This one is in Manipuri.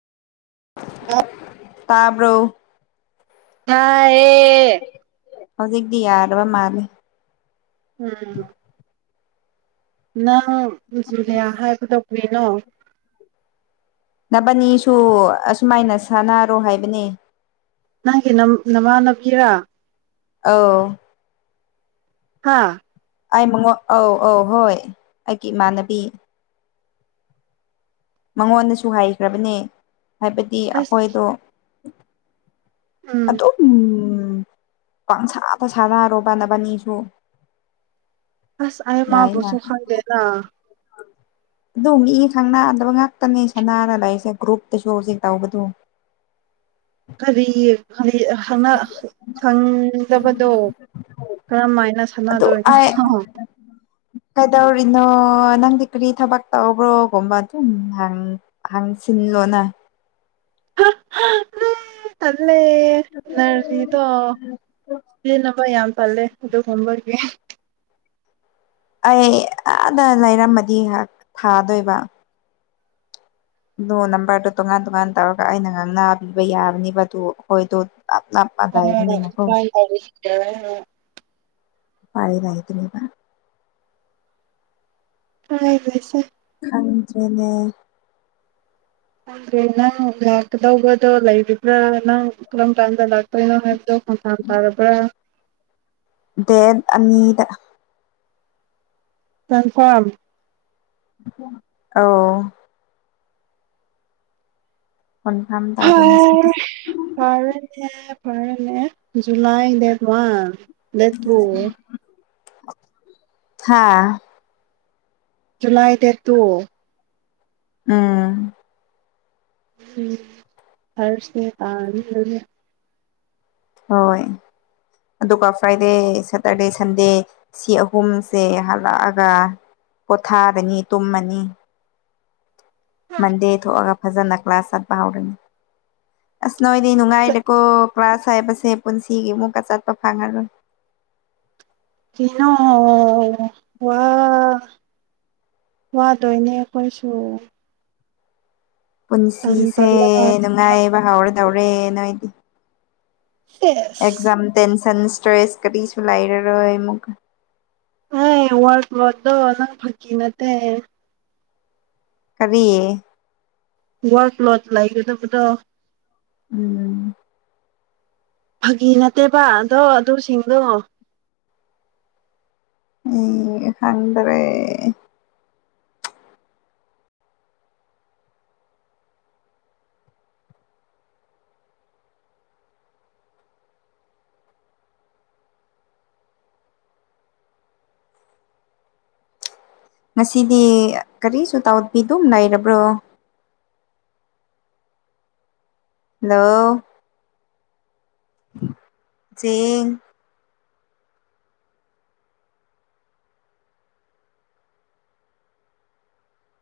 ꯑ ꯇꯕ꯭ꯔꯣ ꯍꯌꯦ ꯍꯧꯖꯤꯛꯇꯤ ꯌꯥꯔꯕ ꯃꯥꯜꯂꯦ ꯅ ꯨꯖꯨꯅꯦꯌꯥ ꯍꯥꯏꯕꯗ ꯑ ꯅꯚꯅꯤꯁꯨ ꯑꯁꯨꯃꯥꯏꯅ ꯁꯥꯟꯅꯔꯣ ꯍꯥꯏꯕꯅꯦ ꯅꯪꯒꯤ ꯅꯝ ꯅꯃꯥ ꯅꯕꯤꯔꯥ ꯑ ꯍꯥꯥ ꯑꯩ ꯃꯉ ꯑꯧ ꯑꯧ ꯍꯣꯏ ꯑꯩꯒꯤ ꯏꯃꯥꯟꯅꯕꯤ ꯃꯉꯣꯟꯗꯁꯨ ꯍꯥꯏꯈ꯭ꯔꯕꯅꯦ ꯍꯥꯏꯕꯗꯤ ꯑꯁ ꯑꯩꯈꯣꯏꯗꯣ ꯑꯗꯨ ꯑꯗꯨꯣ ꯎꯝ ꯎꯝ ꯄꯪꯁꯥꯗ ꯁꯥꯅꯔꯣꯕꯅꯕꯅꯤꯁꯨ ꯑꯁ ꯑꯩ ꯃꯥꯕꯨꯁꯣ ꯈꯪꯗꯦꯅ ꯑꯗꯨ ꯃꯤ ꯈꯪꯅꯗꯕ ꯉꯥꯛꯇꯅꯤ ꯁꯅꯥꯅ ꯂꯩꯔꯤꯁꯦ ꯒ꯭ꯔꯨꯞꯇꯁꯨ ꯍꯧꯖꯤꯛ ꯇꯧꯕꯗꯨ ꯀꯔꯤ ꯁꯪꯗꯕꯗꯣ ꯀꯔꯝꯃ ꯍꯥꯏꯅ ꯑꯗꯨ ꯁꯥꯟꯅꯗꯣꯏꯅꯣ ꯑꯩ ꯀꯩꯗꯧꯔꯤꯅꯣ ꯅꯪꯗꯤ ꯀꯔꯤ ꯊꯕꯛ ꯇꯧꯕ꯭ꯔꯣꯒꯨꯝꯕ ꯑꯗꯨꯝ ꯍꯍꯥꯡ ꯁꯤꯜꯂꯣꯅ ꯂ ꯅꯔꯤꯗꯣ ꯌꯦꯅꯕ ꯌꯥ ꯄꯜ ꯂꯦ [unintelligible] ꯍꯇ ꯀꯝꯕꯔ ꯀ ꯑꯩ ꯑꯥꯗ ꯂꯩꯔꯝꯃꯗꯤ ꯉꯍꯥꯛ ꯊꯥꯗꯣꯏꯕ ꯑꯗꯣ ꯅꯝꯕꯔꯗꯣ ꯇꯣꯉꯥꯟ ꯇꯣꯉꯥꯟ ꯇꯧꯔꯒ ꯑꯩꯅ ꯉꯥꯡꯅꯕꯤꯕ ꯌꯥꯕꯅꯦꯕ ꯑꯗꯨ ꯍꯣꯏꯗ [unintelligible] ꯄ ꯂꯏꯗꯔꯤꯕ ꯍꯥꯏꯥꯏꯁꯦ ꯈꯗ꯭ꯔꯦꯗ ꯑꯗꯨꯗ꯭ꯔꯦ ꯅ ꯂꯥꯛꯀꯗꯒꯗꯣ ꯂ ꯂꯩ ꯀꯔꯝ ꯆꯗ ꯗꯥꯛꯇꯔꯅ ꯍ ꯑꯣ ꯇꯔꯕ꯭ꯔ ꯗꯦꯟ ꯑꯅꯤꯗ꯫ ꯀꯟꯐꯥꯝ꯫ ꯑꯧ꯫ ꯀꯣꯟꯐꯥꯝ ꯇꯧꯔꯦꯅꯦꯁꯤꯗꯤ꯫ ꯐꯔꯦ ꯐꯔꯦ July. Date one date two. ꯍꯥꯥ꯫ July date two. ꯎꯝ꯫ ꯎꯝ [unintelligible] ꯍꯣꯏ ꯑꯗꯨꯒ ꯐ꯭ꯔꯥꯏꯗꯦ ꯁꯇꯔꯗꯦ ꯁꯟꯗꯦ ꯁꯤ ꯑꯍꯨꯝꯁꯦ ꯍꯜꯂꯛꯑꯒ ꯄꯣꯊꯥꯒꯅꯤ ꯇꯨꯝꯃꯅꯤ꯫ ꯃꯟꯗꯦ ꯊꯣꯛꯑꯒ꯫ ꯐꯖꯅ ꯀ꯭ꯂꯥꯁ ꯆꯠꯄ ꯍꯧꯔꯅꯤ ꯑꯁ ꯅꯣꯏꯗꯤ ꯅꯨꯡꯉꯥꯏꯔꯦꯀꯣ ꯀ꯭ꯂꯥꯁ ꯍꯥꯏꯕꯁꯦ ꯄꯨꯟꯁꯤꯒꯤ ꯑꯃꯨꯛꯀ ꯆꯠꯄ ꯐꯪꯉꯔꯣꯏ꯫ ꯀꯦꯅꯣ ꯋꯥ ꯋꯥꯗꯣꯏꯅꯦ ꯑꯩꯈꯣꯏꯁꯨ꯫ ꯇꯟ ꯄꯨꯟꯁꯤꯁꯦ ꯇꯜꯂꯒ ꯅꯨꯡꯉꯥꯏꯌꯦꯕ ꯍꯥꯎꯔ ꯇꯧꯔꯦꯅꯣꯏꯗꯤ꯫ ꯑꯦꯛꯖꯝ ꯁꯦꯁ ꯇꯦꯟ ꯁꯟ ꯁꯇ꯭ꯔꯦꯁ ꯀꯔꯤꯁꯨ ꯂꯩꯏꯔꯔꯣꯏ ꯑꯃꯨꯛ ꯑꯦ ꯋꯥꯔ ꯋꯥꯗꯣ ꯅꯪ ꯐꯥꯒꯤ ꯅꯠꯇꯦ꯫ ꯀꯔꯤ꯫ ꯋꯥꯔ꯭ꯗ ꯄ꯭ꯂꯣꯠ ꯂꯩꯒꯗꯥꯕꯗꯣ꯫ ꯎꯝ꯫ ꯐꯥꯒꯤ ꯅꯠꯇꯦꯕ ꯑꯗꯣ ꯑꯗꯨꯁꯤꯡꯗꯣ꯫ ꯎꯝ ꯍꯪꯗ꯭ꯔꯦ꯫ ꯉꯁꯤꯗꯤ ꯀꯔꯤꯁꯨ ꯇꯥꯎꯄꯤꯗꯨꯝ ꯂꯩꯔꯕ꯭ꯔꯣ꯫ ꯍꯥꯂꯣ ꯆꯤꯡ꯫